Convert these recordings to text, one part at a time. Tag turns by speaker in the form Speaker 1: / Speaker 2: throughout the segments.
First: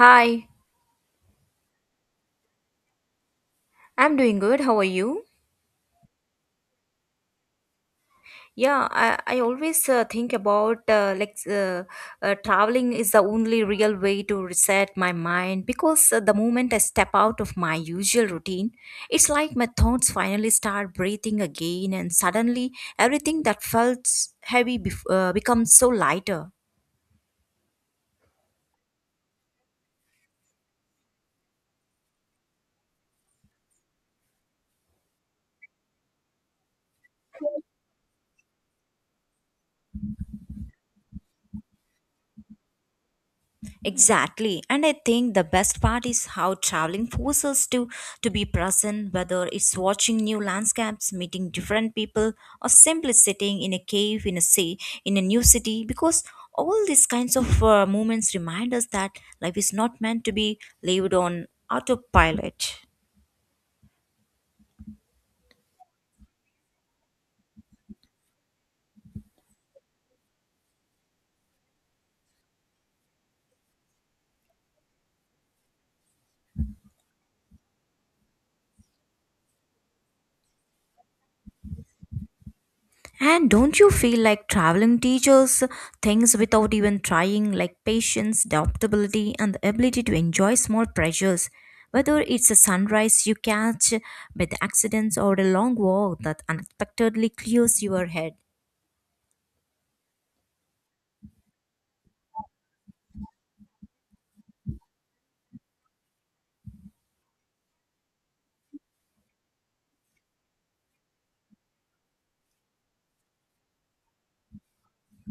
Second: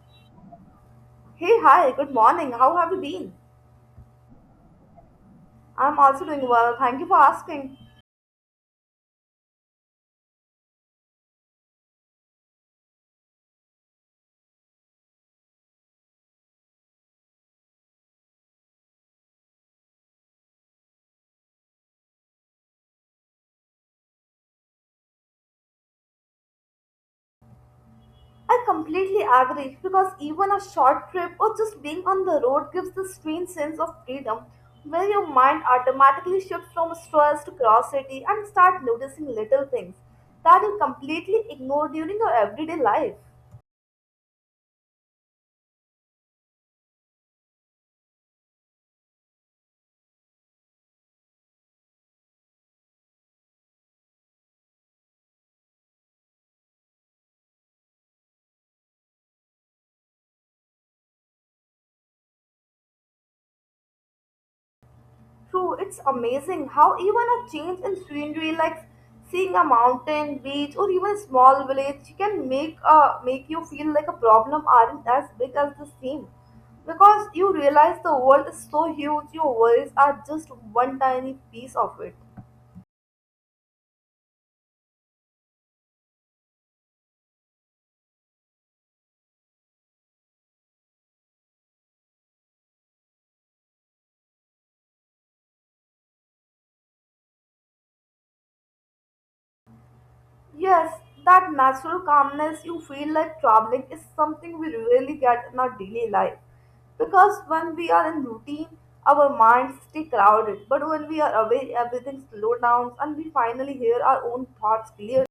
Speaker 1: Hi,
Speaker 2: Hey, hi, good morning. How have you been?
Speaker 1: I'm doing good. How are you?
Speaker 2: I'm also doing well. Thank you for asking.
Speaker 1: Yeah, I always think about traveling is the only real way to reset my mind because the moment I step out of my usual routine, it's like my thoughts finally start breathing again, and suddenly everything that felt becomes so lighter.
Speaker 2: I completely agree because even a short trip or just being on the road gives this strange sense of freedom where your mind automatically shifts from stress to curiosity and start noticing little things that you completely ignore during your everyday life.
Speaker 1: Exactly. And I think the best part is how traveling forces us to be present, whether it's watching new landscapes, meeting different people, or simply sitting in a cave in a sea in a new city because all these kinds of moments remind us that life is not meant to be lived on autopilot.
Speaker 2: True, it's amazing how even a change in scenery, like seeing a mountain, beach, or even a small village, can make you feel like a problem aren't as big as they seem, because you realize the world is so huge. Your worries are just one tiny piece of it.
Speaker 1: And don't you feel like traveling teaches things without even trying, like patience, adaptability, and the ability to enjoy small pleasures? Whether it's a sunrise you catch by the accidents or a long walk that unexpectedly clears your head.
Speaker 2: Yes, that natural calmness you feel like traveling is something we rarely get in our daily life. Because when we are in routine, our minds stay crowded. But when we are away, everything slows down and we finally hear our own thoughts clearly.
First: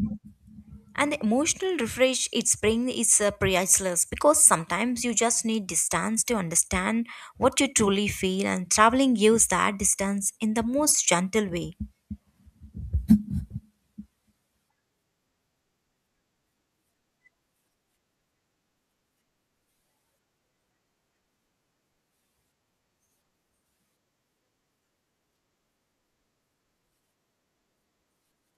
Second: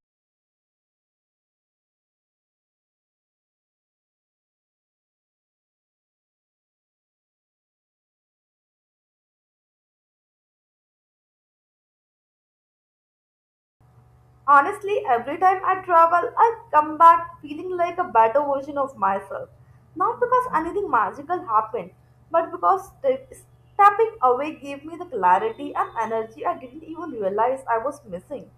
Speaker 1: And the emotional refresh it brings is priceless because sometimes you just need distance to understand what you truly feel, and traveling gives that distance in the most gentle way.
Speaker 2: Honestly, every time I travel, I come back feeling like a better version of myself. Not because anything magical happened, but because stepping away gave me the clarity and energy I didn't even realize I was missing.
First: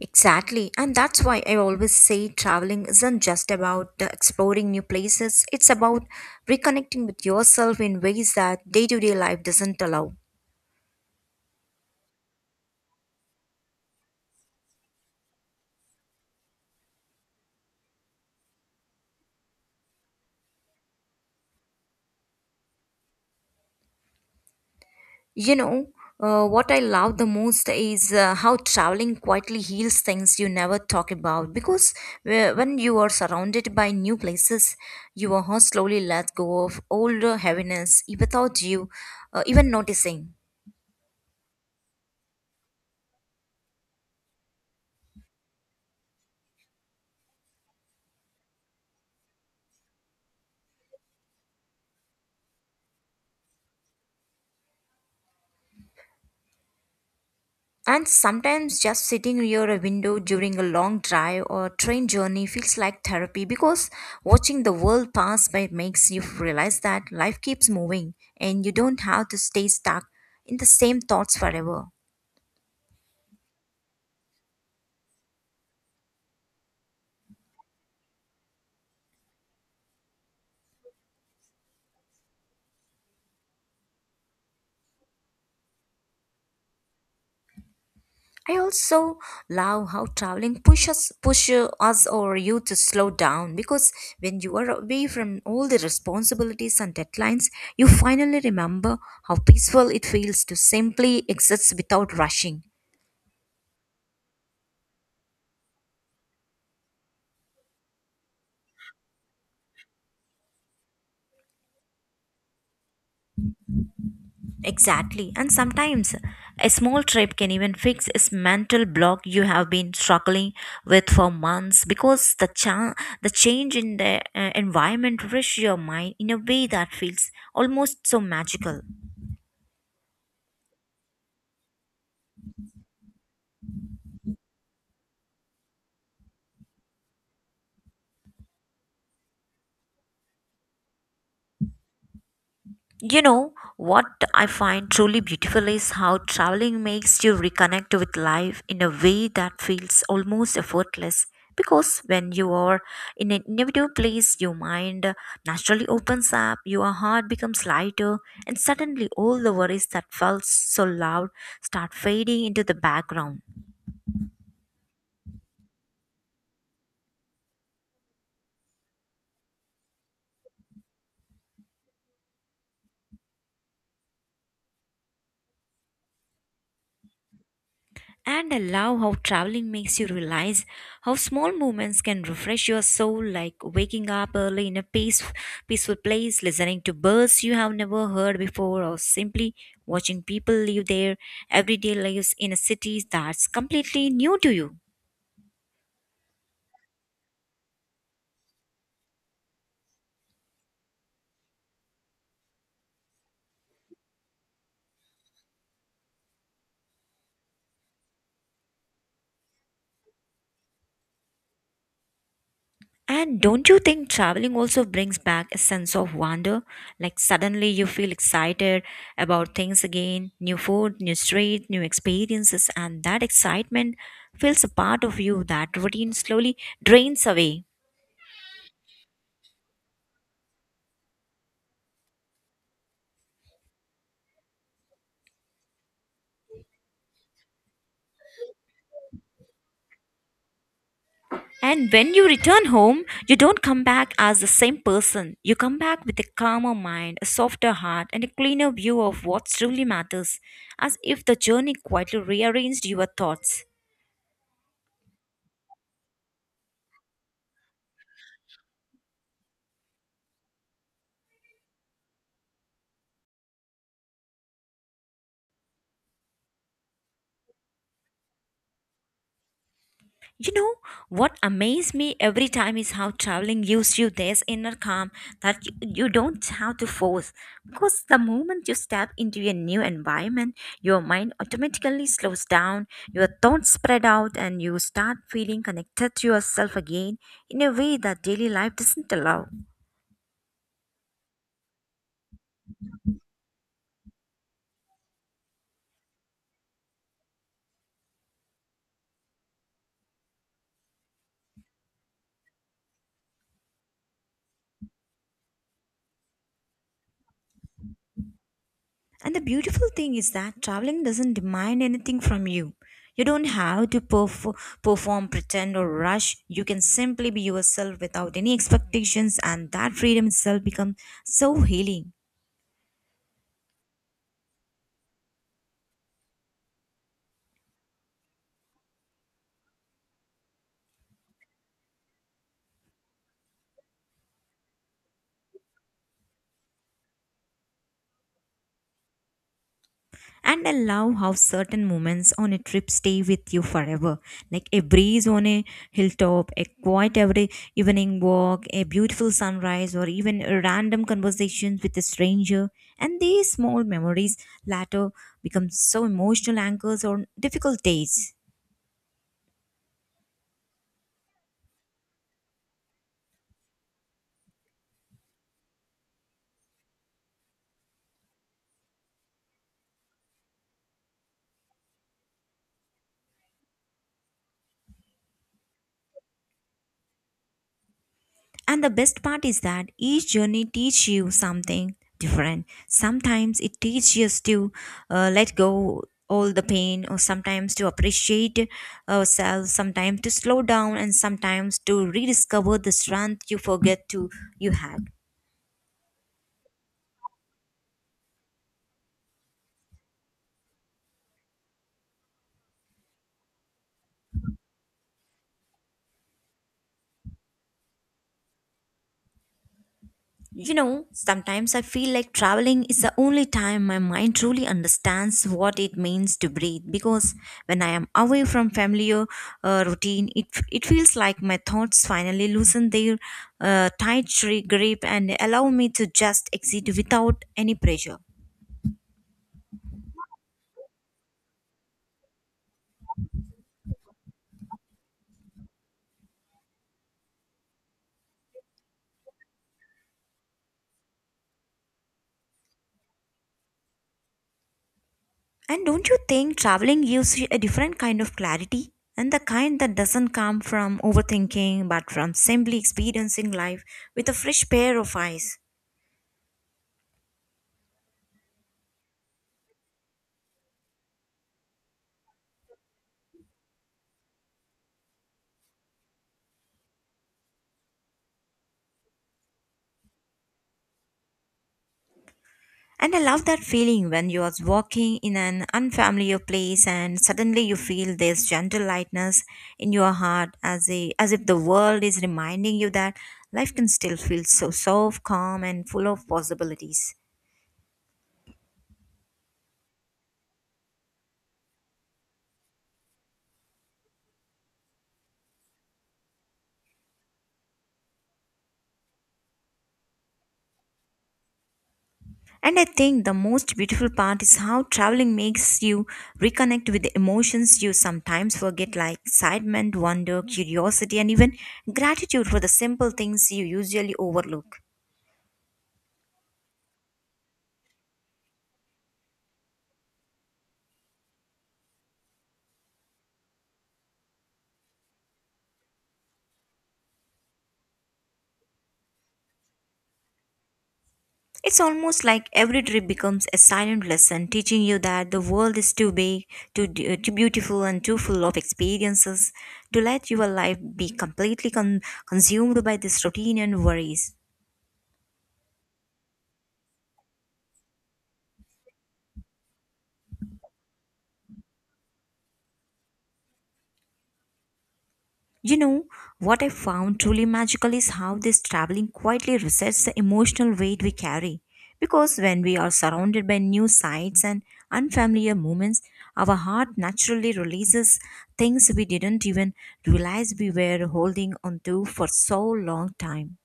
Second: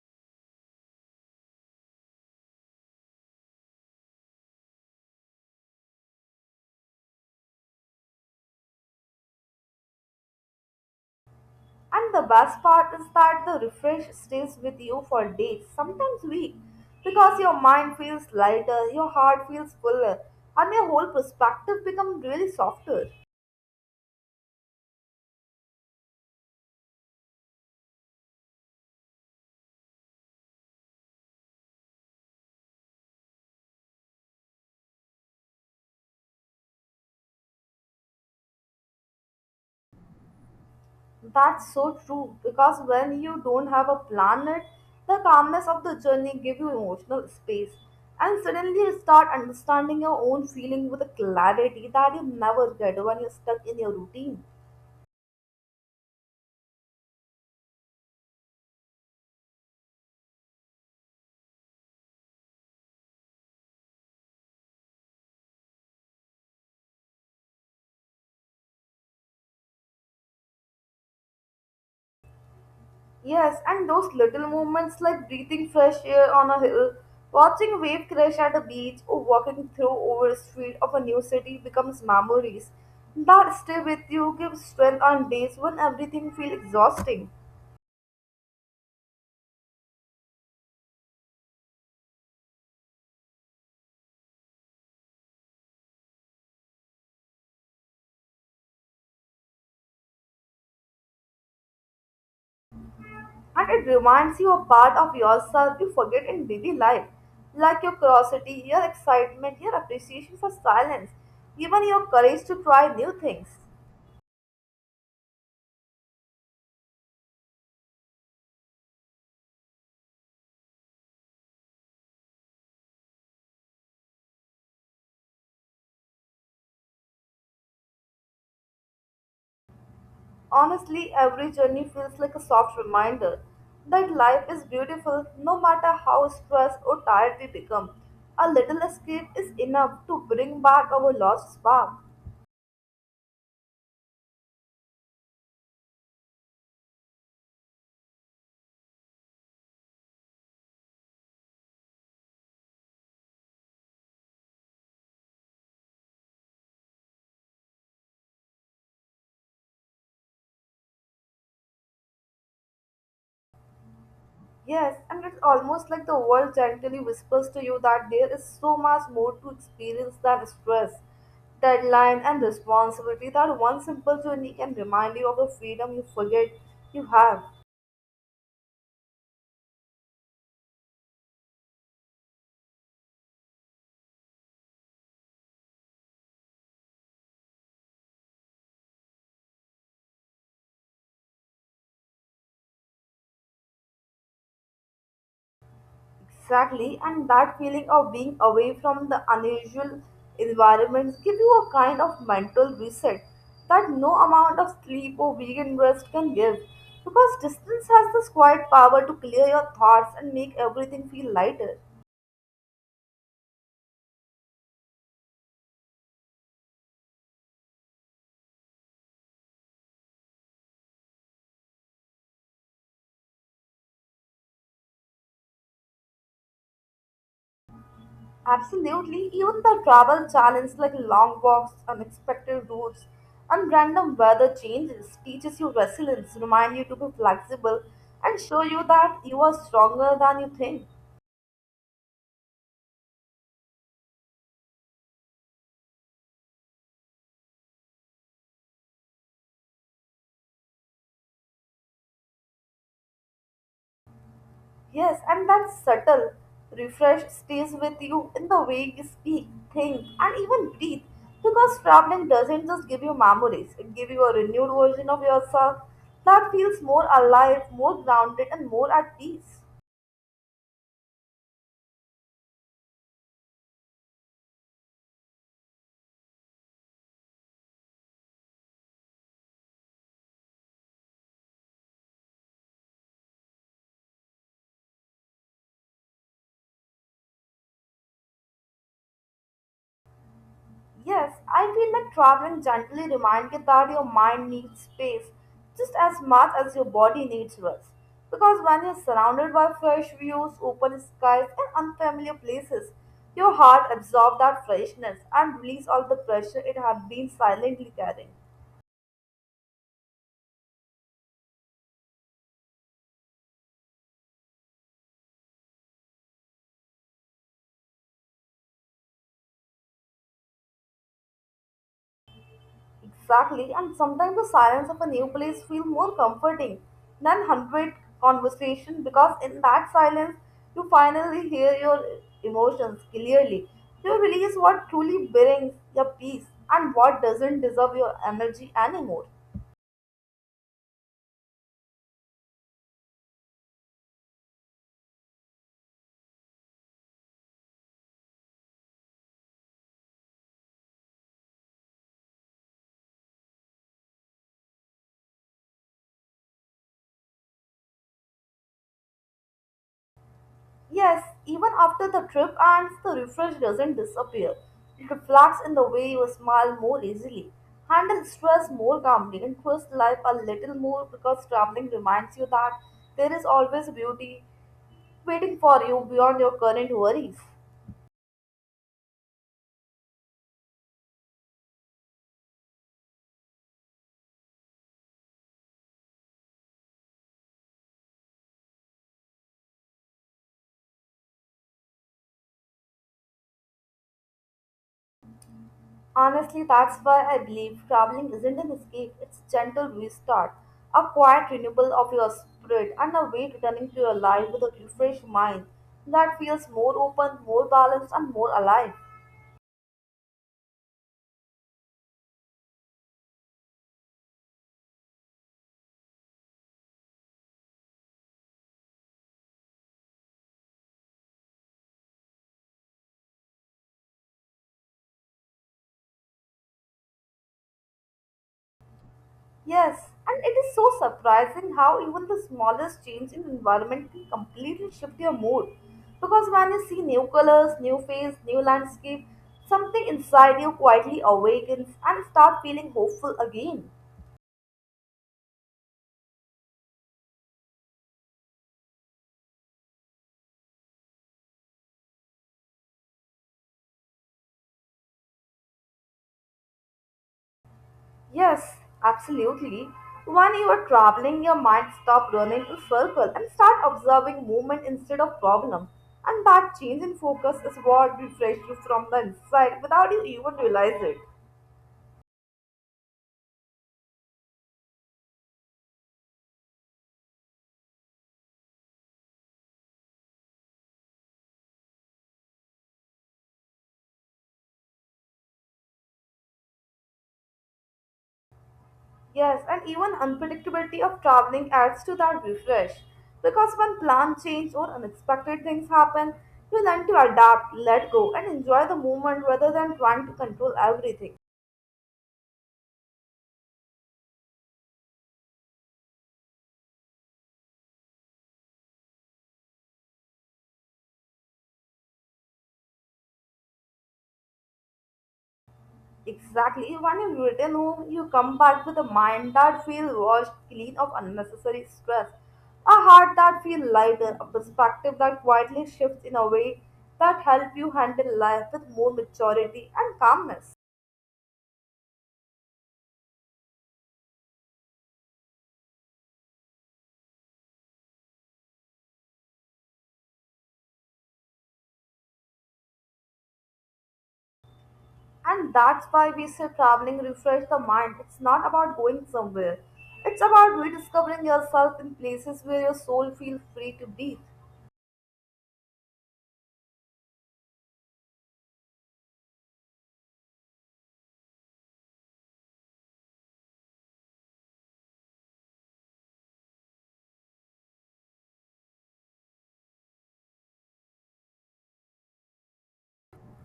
Speaker 1: Exactly, and that's why I always say traveling isn't just about exploring new places, it's about reconnecting with yourself in ways that day to day life doesn't allow.
Speaker 2: And the best part is that the refresh stays with you for days, sometimes weeks, because your mind feels lighter, your heart feels fuller, and your whole perspective becomes really softer.
Speaker 1: You know, what I love the most is how traveling quietly heals things you never talk about because when you are surrounded by new places, you are slowly let go of older heaviness without you even noticing.
Speaker 2: That's so true because when you don't have a planet, the calmness of the journey give you emotional space, and suddenly you start understanding your own feeling with a clarity that you never get when you're stuck in your routine.
Speaker 1: And sometimes just sitting near a window during a long drive or train journey feels like therapy because watching the world pass by makes you realize that life keeps moving and you don't have to stay stuck in the same thoughts forever.
Speaker 2: Yes, and those little moments like breathing fresh air on a hill, watching wave crash at a beach, or walking through over a street of a new city becomes memories that stay with you, give strength on days when everything feels exhausting,
Speaker 1: I also love how traveling pushes push us or you to slow down because when you are away from all the responsibilities and deadlines, you finally remember how peaceful it feels to simply exist without rushing.
Speaker 2: and it reminds you of part of yourself you forget in daily life, like your curiosity, your excitement, your appreciation for silence, even your courage to try new things.
Speaker 1: Exactly. And sometimes a small trip can even fix this mental block you have been struggling with for months because the change in the environment refresh your mind in a way that feels almost so magical.
Speaker 2: Honestly, every journey feels like a soft reminder that life is beautiful no matter how stressed or tired we become. A little escape is enough to bring back our lost spark.
Speaker 1: You know, what I find truly beautiful is how traveling makes you reconnect with life in a way that feels almost effortless. Because when you are in an individual place, your mind naturally opens up, your heart becomes lighter, and suddenly all the worries that felt so loud start fading into the background.
Speaker 2: Yes, and it's almost like the world gently whispers to you that there is so much more to experience than stress, deadline, and responsibility that one simple journey can remind you of the freedom you forget you have.
Speaker 1: And I love how traveling makes you realize how small moments can refresh your soul, like waking up early in peaceful place, listening to birds you have never heard before, or simply watching people live their everyday lives in a city that's completely new to you.
Speaker 2: Exactly, and that feeling of being away from the unusual environments give you a kind of mental reset that no amount of sleep or weekend rest can give because distance has this quiet power to clear your thoughts and make everything feel lighter.
Speaker 1: And don't you think traveling also brings back a sense of wonder? Like suddenly you feel excited about things again, new food, new street, new experiences, and that excitement fills a part of you that routine slowly drains away.
Speaker 2: Absolutely, even the travel challenge like long walks, unexpected routes, and random weather changes teaches you resilience, remind you to be flexible, and show you that you are stronger than you think.
Speaker 1: And when you return home, you don't come back as the same person. You come back with a calmer mind, a softer heart, and a cleaner view of what truly matters, as if the journey quietly rearranged your thoughts.
Speaker 2: Yes, and that subtle refresh stays with you in the way you speak, think, and even breathe. Because traveling doesn't just give you memories, it gives you a renewed version of yourself that feels more alive, more grounded, and more at peace.
Speaker 1: You know, what amazed me every time is how traveling gives you this inner calm that you don't have to force. Because the moment you step into a new environment, your mind automatically slows down, your thoughts spread out, and you start feeling connected to yourself again in a way that daily life doesn't allow.
Speaker 2: Yes, I feel that traveling gently reminds you that your mind needs space just as much as your body needs rest. Because when you're surrounded by fresh views, open skies, and unfamiliar places, your heart absorbs that freshness and releases all the pressure it had been silently carrying.
Speaker 1: And the beautiful thing is that traveling doesn't demand anything from you. You don't have to perform, pretend, or rush. You can simply be yourself without any expectations, and that freedom itself becomes so healing.
Speaker 2: Exactly, and sometimes the silence of a new place feels more comforting than hundred conversation because in that silence you finally hear your emotions clearly. You release what truly brings your peace and what doesn't deserve your energy anymore.
Speaker 1: And I love how certain moments on a trip stay with you forever. Like a breeze on a hilltop, a quiet every evening walk, a beautiful sunrise, or even a random conversations with a stranger. And these small memories later become so emotional anchors on difficult days.
Speaker 2: Yes, even after the trip ends, the refresh doesn't disappear. It reflects in the way you smile more easily, handle stress more calmly, and trust life a little more because traveling reminds you that there is always beauty waiting for you beyond your current worries.
Speaker 1: And the best part is that each journey teaches you something different. Sometimes it teaches us to let go all the pain, or sometimes to appreciate ourselves, sometimes to slow down, and sometimes to rediscover the strength you forget to you had.
Speaker 2: Honestly, that's why I believe traveling isn't an escape, it's a gentle restart, a quiet renewal of your spirit, and a way returning to your life with a refreshed mind that feels more open, more balanced, and more alive.
Speaker 1: You know, sometimes I feel like traveling is the only time my mind truly understands what it means to breathe because when I am away from familiar routine, it feels like my thoughts finally loosen their grip and allow me to just exit without any pressure.
Speaker 2: Yes, and it is so surprising how even the smallest change in environment can completely shift your mood. Because when you see new colors, new face, new landscape, something inside you quietly awakens and start feeling hopeful again.
Speaker 1: And don't you think traveling gives you a different kind of clarity? And the kind that doesn't come from overthinking but from simply experiencing life with a fresh pair of eyes.
Speaker 2: Yes, absolutely. When you are traveling, your mind stop running in circle and start observing movement instead of problem. And that change in focus is what refreshes you from the inside without you even realize it.
Speaker 1: And I love that feeling when you are walking in an unfamiliar place and suddenly you feel this gentle lightness in your heart as if the world is reminding you that life can still feel so soft, calm, and full of possibilities.
Speaker 2: Yes, and even unpredictability of traveling adds to that refresh. Because when plans change or unexpected things happen, you learn to adapt, let go, and enjoy the moment rather than trying to control everything.
Speaker 1: And I think the most beautiful part is how traveling makes you reconnect with the emotions you sometimes forget, like excitement, wonder, curiosity, and even gratitude for the simple things you usually overlook.
Speaker 2: Exactly, when you return home, you come back with a mind that feels washed clean of unnecessary stress, a heart that feels lighter, a perspective that quietly shifts in a way that help you handle life with more maturity and calmness.
Speaker 1: It's almost like every trip becomes a silent lesson, teaching you that the world is too big, too beautiful, and too full of experiences to let your life be completely consumed by this routine and worries.
Speaker 2: And that's why we say traveling refresh the mind. It's not about going somewhere. It's about rediscovering yourself in places where your soul feels free to breathe.
Speaker 1: You know, what I found truly magical is how this traveling quietly resets the emotional weight we carry. Because when we are surrounded by new sights and unfamiliar moments, our heart naturally releases things we didn't even realize we were holding on to for so long time.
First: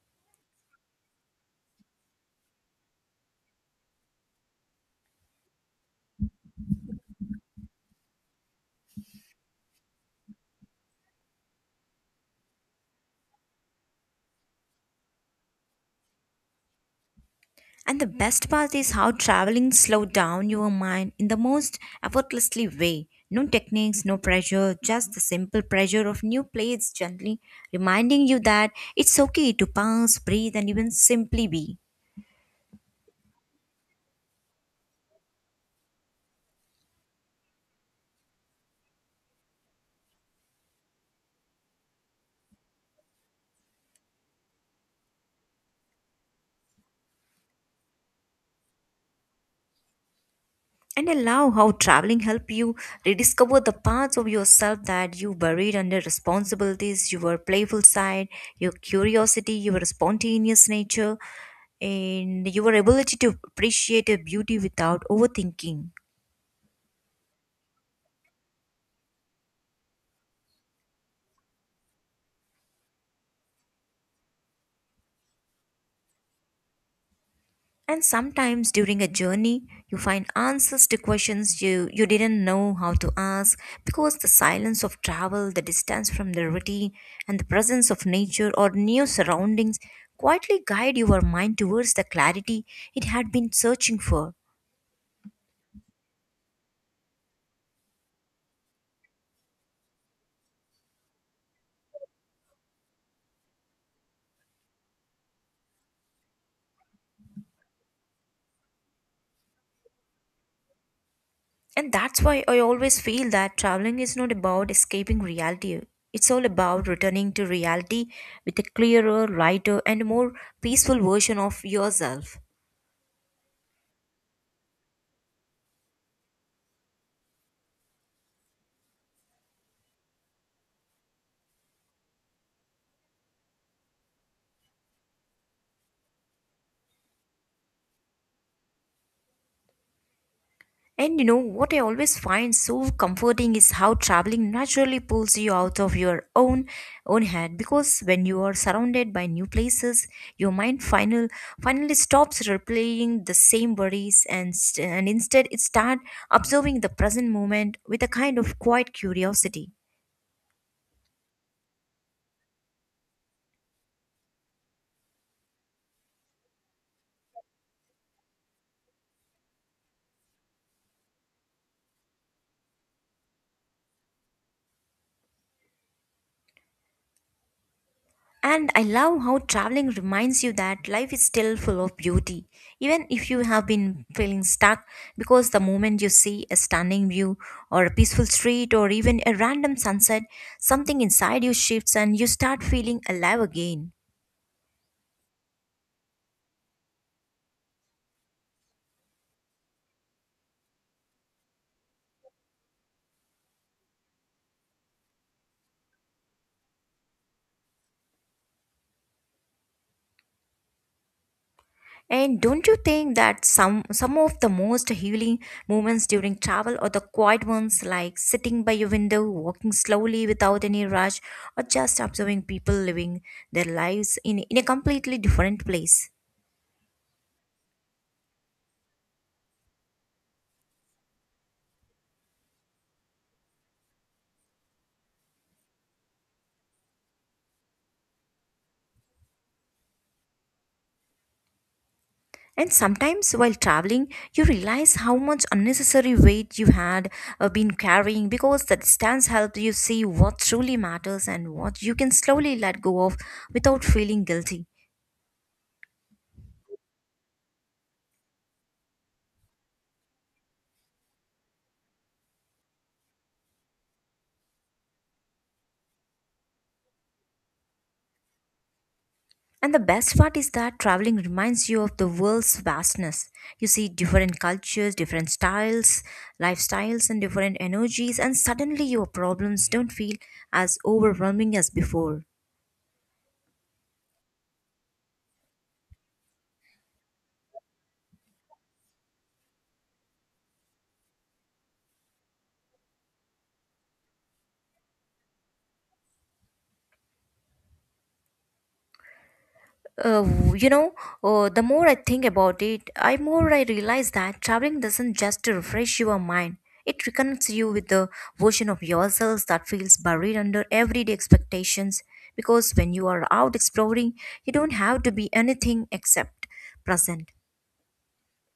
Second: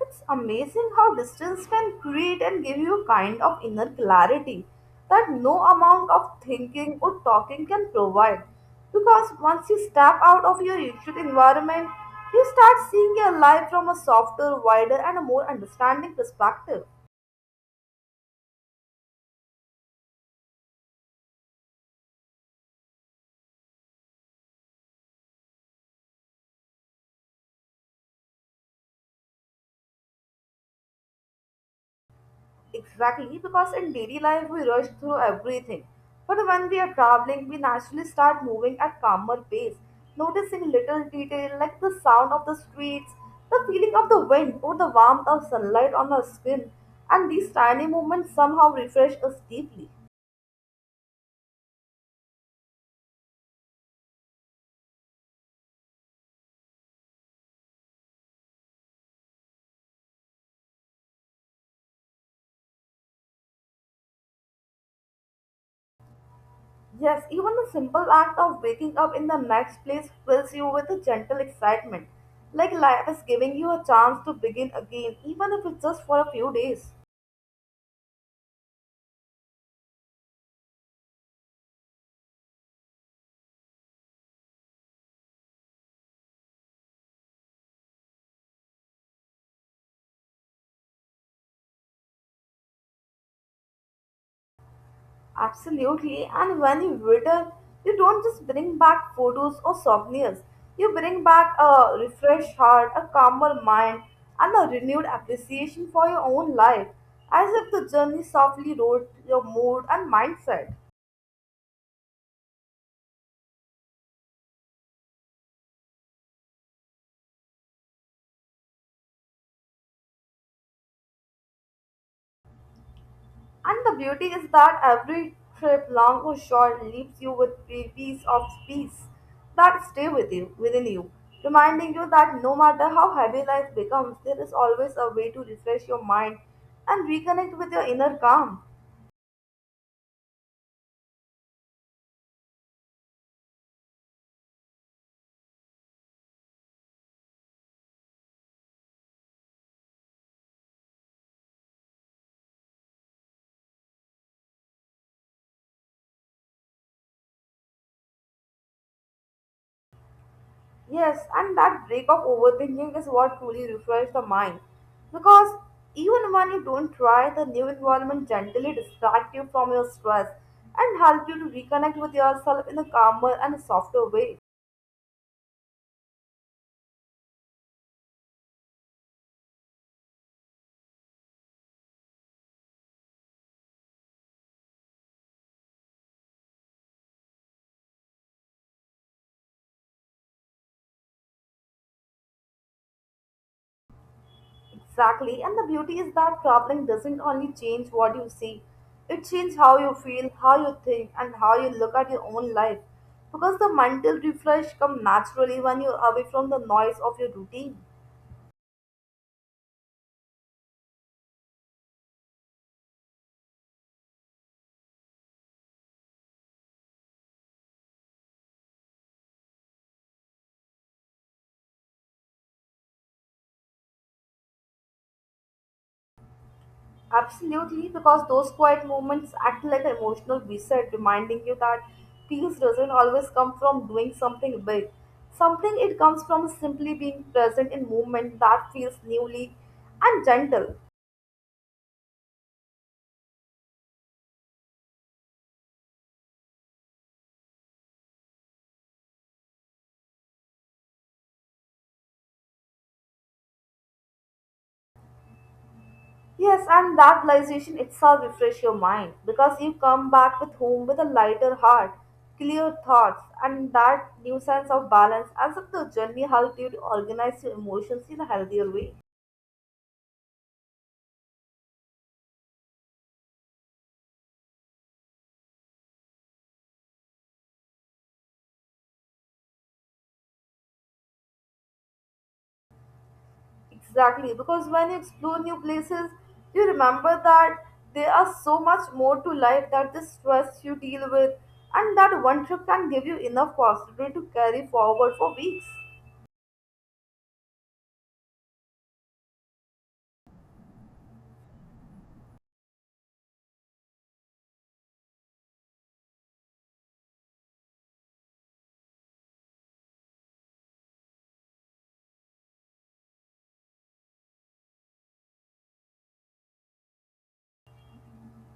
Speaker 2: It's amazing how distance can create and give you a kind of inner clarity that no amount of thinking or talking can provide. Because once you step out of your usual environment, you start seeing your life from a softer, wider, and a more understanding perspective.
Speaker 1: And the best part is how traveling slowed down your mind in the most effortlessly way. No techniques, no pressure, just the simple pressure of new plates gently reminding you that it's okay to pause, breathe, and even simply be.
Speaker 2: Exactly, because in daily life we rush through everything. But when we are traveling, we naturally start moving at calmer pace, noticing little detail like the sound of the streets, the feeling of the wind, or the warmth of sunlight on our skin. And these tiny movements somehow refresh us deeply.
Speaker 1: And allow how traveling help you rediscover the parts of yourself that you buried under responsibilities, your playful side, your curiosity, your spontaneous nature, and your ability to appreciate a beauty without overthinking.
Speaker 2: Yes, even the simple act of waking up in the next place fills you with a gentle excitement, like life is giving you a chance to begin again, even if it's just for a few days.
Speaker 1: And sometimes during a journey, you find answers to questions you didn't know how to ask because the silence of travel, the distance from the routine, and the presence of nature or new surroundings quietly guide your mind towards the clarity it had been searching for.
Speaker 2: Absolutely. And when you return, you don't just bring back photos or souvenirs. You bring back a refreshed heart, a calmer mind, and a renewed appreciation for your own life, as if the journey softly wrote your mood and mindset.
Speaker 1: And that's why I always feel that traveling is not about escaping reality. It's all about returning to reality with a clearer, lighter, and more peaceful version of yourself.
Speaker 2: And the beauty is that every trip, long or short, leaves you with pieces of peace that stay with you, within you, reminding you that no matter how heavy life becomes, there is always a way to refresh your mind and reconnect with your inner calm.
Speaker 1: And you know what I always find so comforting is how traveling naturally pulls you out of your own head because when you are surrounded by new places your mind finally stops replaying the same worries and and instead it start observing the present moment with a kind of quiet curiosity.
Speaker 2: Yes, and that break of overthinking is what truly refreshes the mind, because even when you don't try, the new environment gently distracts you from your stress and help you to reconnect with yourself in a calmer and softer way.
Speaker 1: And I love how traveling reminds you that life is still full of beauty, even if you have been feeling stuck, because the moment you see a stunning view or a peaceful street or even a random sunset, something inside you shifts and you start feeling alive again.
Speaker 2: Exactly, and the beauty is that traveling doesn't only change what you see, it changes how you feel, how you think, and how you look at your own life. Because the mental refresh comes naturally when you're away from the noise of your routine.
Speaker 1: And don't you think that some of the most healing moments during travel are the quiet ones like sitting by your window, walking slowly without any rush, or just observing people living their lives in a completely different place?
Speaker 2: Absolutely, because those quiet moments act like an emotional reset, reminding you that peace doesn't always come from doing something big. Something it comes from simply being present in movement that feels newly and gentle.
Speaker 1: And sometimes while traveling, you realize how much unnecessary weight you had been carrying because the distance helps you see what truly matters and what you can slowly let go of without feeling guilty.
Speaker 2: Yes, and that realization itself refresh your mind because you come back with home with a lighter heart, clear thoughts, and that new sense of balance as if the journey helped you to organize your emotions in a healthier way.
Speaker 1: And the best part is that traveling reminds you of the world's vastness. You see different cultures, different styles, lifestyles, and different energies, and suddenly your problems don't feel as overwhelming as before.
Speaker 2: Exactly, because when you explore new places, you remember that there are so much more to life that the stress you deal with, and that one trip can give you enough positivity to carry forward for weeks.
Speaker 1: Uh, you know, the more I think about it, I more I realize that traveling doesn't just refresh your mind. It reconnects you with the version of yourselves that feels buried under everyday expectations. Because when you are out exploring, you don't have to be anything except present.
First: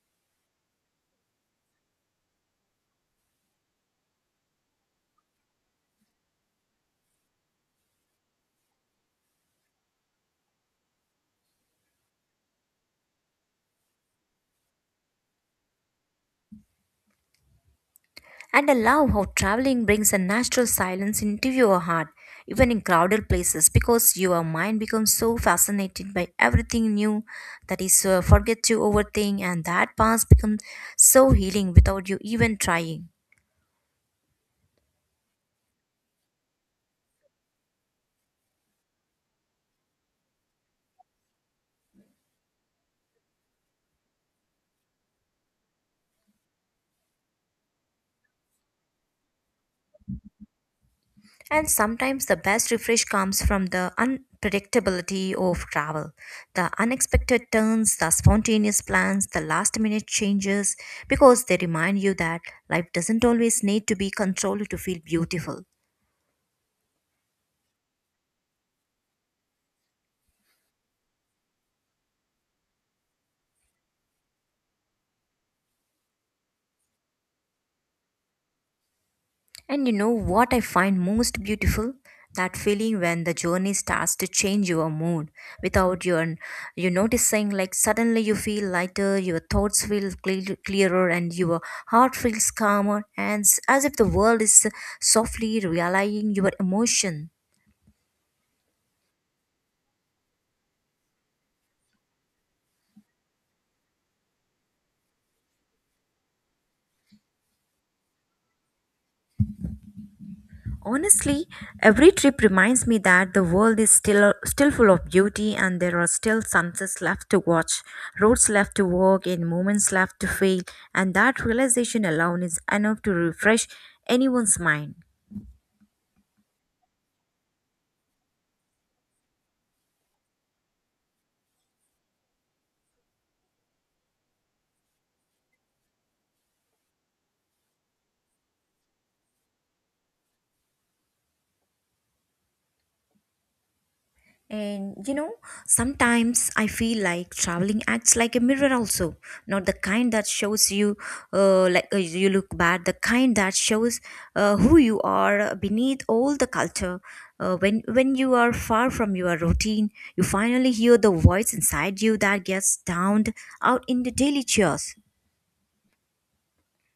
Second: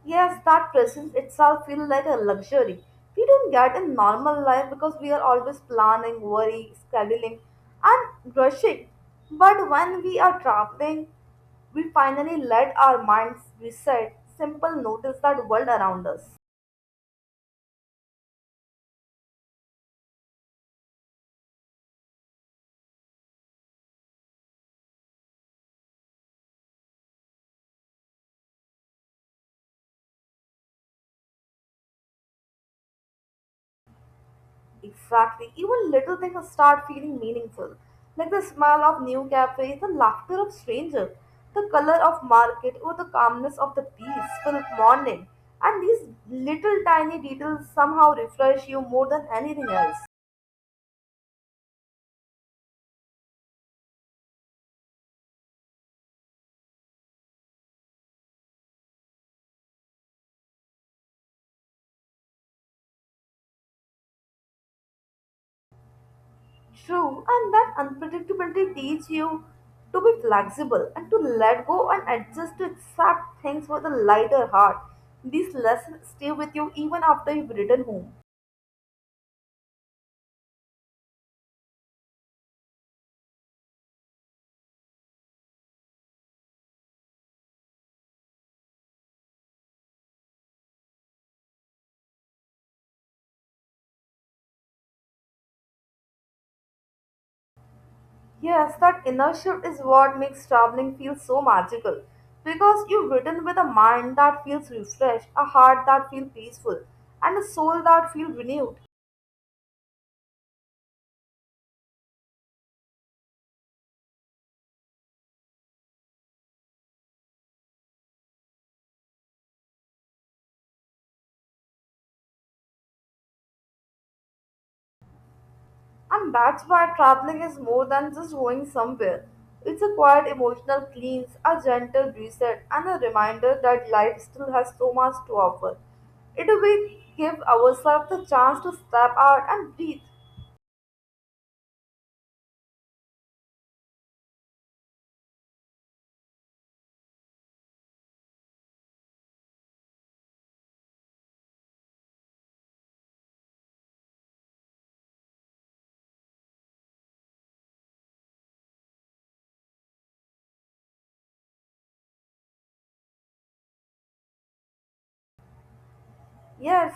Speaker 2: Yes, that presence itself feels like a luxury. We don't get in normal life because we are always planning, worrying, scheduling, and rushing. But when we are traveling, we finally let our minds reset, simple notice that world around us.
Speaker 1: And I love how traveling brings a natural silence into your heart, even in crowded places, because your mind becomes so fascinated by everything new that is forget to overthink, and that past becomes so healing without you even trying.
Speaker 2: Exactly. Even little things start feeling meaningful, like the smell of new cafes, the laughter of strangers, the color of market, or the calmness of the peaceful morning. And these little tiny details somehow refresh you more than anything else.
Speaker 1: And sometimes the best refresh comes from the unpredictability of travel. The unexpected turns, the spontaneous plans, the last minute changes, because they remind you that life doesn't always need to be controlled to feel beautiful.
Speaker 2: True, and that unpredictability teach you to be flexible and to let go and adjust to accept things with a lighter heart. These lessons stay with you even after you've returned home.
Speaker 1: And you know what I find most beautiful? That feeling when the journey starts to change your mood without you noticing, like suddenly you feel lighter, your thoughts feel clearer, and your heart feels calmer and as if the world is softly realigning your emotion.
Speaker 2: Yes, that inner shift is what makes traveling feel so magical because you've written with a mind that feels refreshed, a heart that feels peaceful, and a soul that feels renewed.
Speaker 1: Honestly, every trip reminds me that the world is still full of beauty and there are still sunsets left to watch, roads left to walk, and moments left to feel, and that realization alone is enough to refresh anyone's mind.
Speaker 2: And that's why traveling is more than just going somewhere. It's a quiet emotional cleanse, a gentle reset, and a reminder that life still has so much to offer. It will give ourselves the chance to step out and breathe.
Speaker 1: And you know, sometimes I feel like traveling acts like a mirror also, not the kind that shows you you look bad, the kind that shows who you are beneath all the culture. When you are far from your routine, you finally hear the voice inside you that gets drowned out in the daily chores.
Speaker 2: Yes,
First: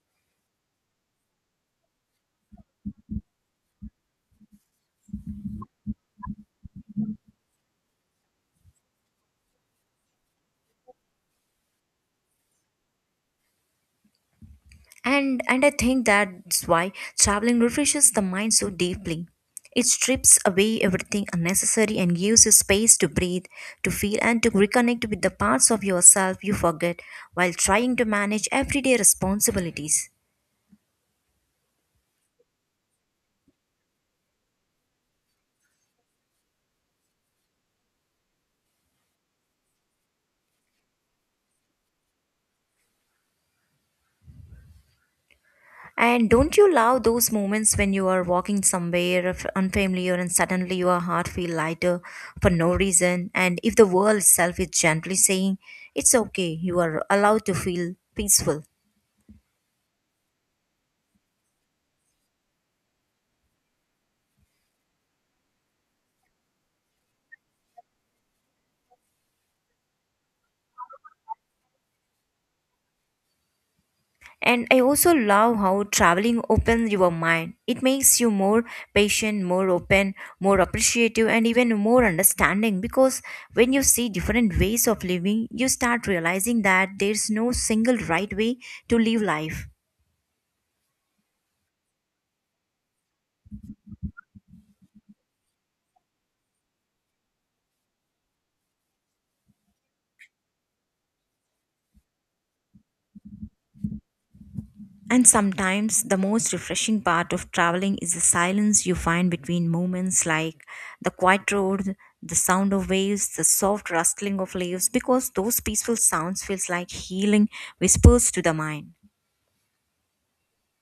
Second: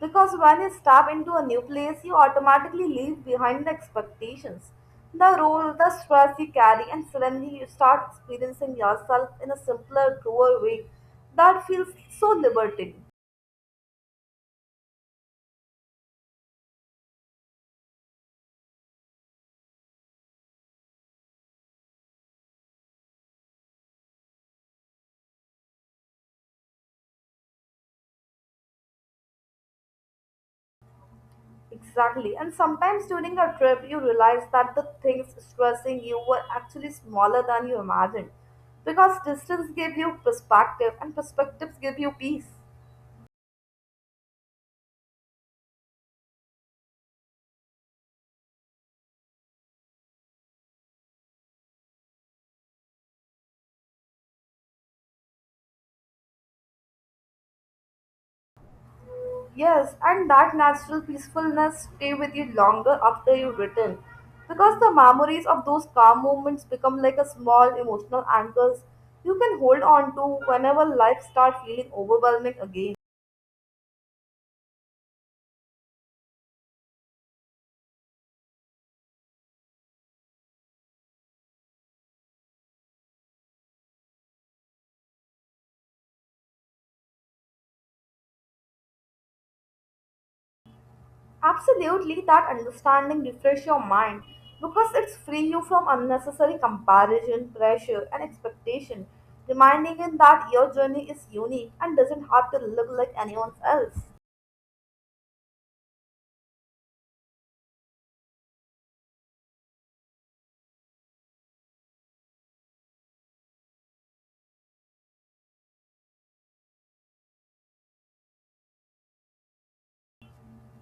Speaker 2: because when you step into a new place, you automatically leave behind the expectations, the role, the stress you carry, and suddenly you start experiencing yourself in a simpler, truer way that feels so liberating.
Speaker 1: And I think that's why traveling refreshes the mind so deeply. It strips away everything unnecessary and gives you space to breathe, to feel, and to reconnect with the parts of yourself you forget while trying to manage everyday responsibilities.
Speaker 2: Exactly, and sometimes during a trip, you realize that the things stressing you were actually smaller than you imagined because distance gave you perspective, and perspectives give you peace.
Speaker 1: And don't you love those moments when you are walking somewhere unfamiliar and suddenly your heart feel lighter for no reason, and if the world itself is gently saying it's okay, you are allowed to feel peaceful?
Speaker 2: Yes, and that natural peacefulness stay with you longer after you return because the memories of those calm moments become like a small emotional anchors you can hold on to whenever life starts feeling overwhelming again.
Speaker 1: And I also love how traveling opens your mind. It makes you more patient, more open, more appreciative, and even more understanding because when you see different ways of living, you start realizing that there's no single right way to live life.
Speaker 2: Absolutely, that understanding refresh your mind because it's free you from unnecessary comparison, pressure, and expectation, reminding you that your journey is unique and doesn't have to look like anyone else.
Speaker 1: And sometimes the most refreshing part of traveling is the silence you find between moments, like the quiet road, the sound of waves, the soft rustling of leaves, because those peaceful sounds feels like healing whispers to the mind.